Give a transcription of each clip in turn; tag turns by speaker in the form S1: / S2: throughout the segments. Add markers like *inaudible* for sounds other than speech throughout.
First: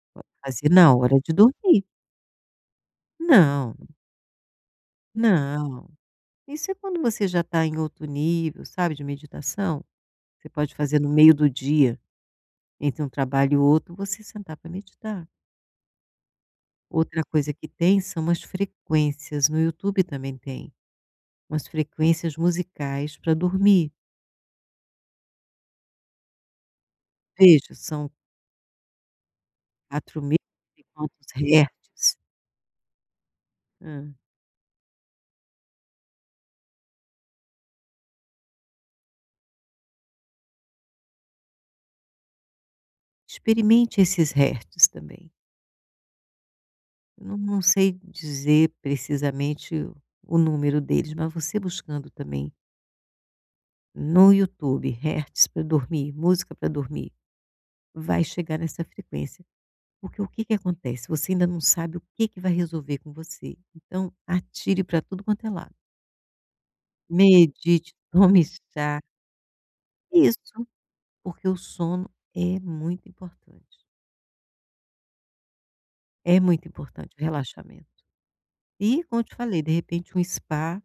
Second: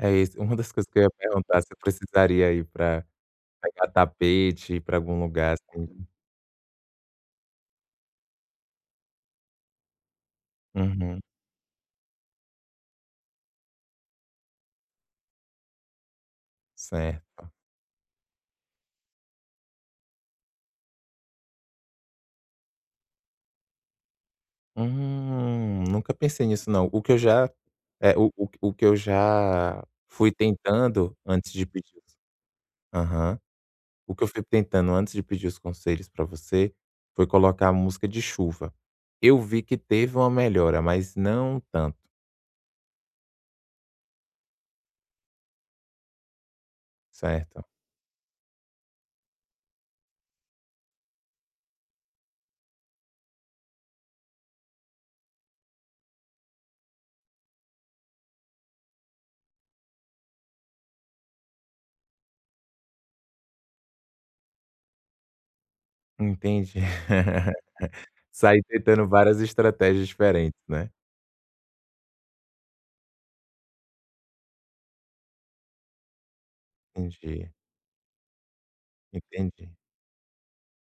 S1: É isso. Uma das
S2: Fazer
S1: coisas
S2: na
S1: que eu ia
S2: hora de
S1: perguntar, se eu
S2: dormir.
S1: precisaria ir pra
S2: Não.
S1: pegar tapete pra algum lugar, assim?
S2: Não. Isso é quando você já tá em outro nível, sabe, de meditação. Você pode fazer no
S1: Uhum.
S2: meio do dia, entre um trabalho e outro você sentar pra meditar. Outra
S1: Certo.
S2: coisa que tem são as frequências. No Youtube também tem umas frequências musicais pra dormir.
S1: Hum, nunca pensei nisso não. O que eu já,
S2: Veja, são
S1: eh, o o que eu já
S2: quatro
S1: fui
S2: mil
S1: tentando
S2: *unintelligible*
S1: antes de pedir,
S2: hertz.
S1: ass aham. O
S2: Hã.
S1: que eu fui tentando antes de pedir os conselhos pra você, foi colocar a música de chuva. Eu vi que teve uma melhora, mas não tanto.
S2: Experimente esses hertz também. Não não
S1: Certo.
S2: sei dizer precisamente o o número deles, mas você buscando também no YouTube: hertz pra dormir, música pra dormir, vai chegar nessa frequência. Porque o que que acontece? Você ainda não sabe o que que vai resolver com você, então atire pra tudo quanto é lado.
S1: Entendi. *laughs*
S2: Medite, tome
S1: Sair
S2: chá
S1: tentando várias estratégias
S2: Isso.
S1: diferentes, né.
S2: Porque o sono é muito importante. É muito importante o
S1: Entendi.
S2: relaxamento. E como eu te falei,
S1: Entendi.
S2: de repente um spa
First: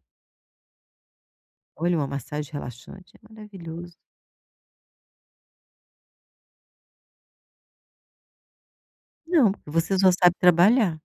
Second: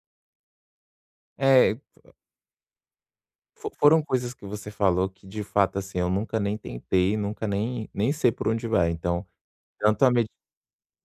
S1: É e
S2: Olha, uma massagem relaxante é
S1: Fo
S2: maravilhoso.
S1: foram coisas que você falou que de fato, assim, nunca nem tentei, nunca nem nem sei por onde vai. Então
S2: Não, porque você
S1: tanto
S2: só
S1: a med
S2: sabe trabalhar.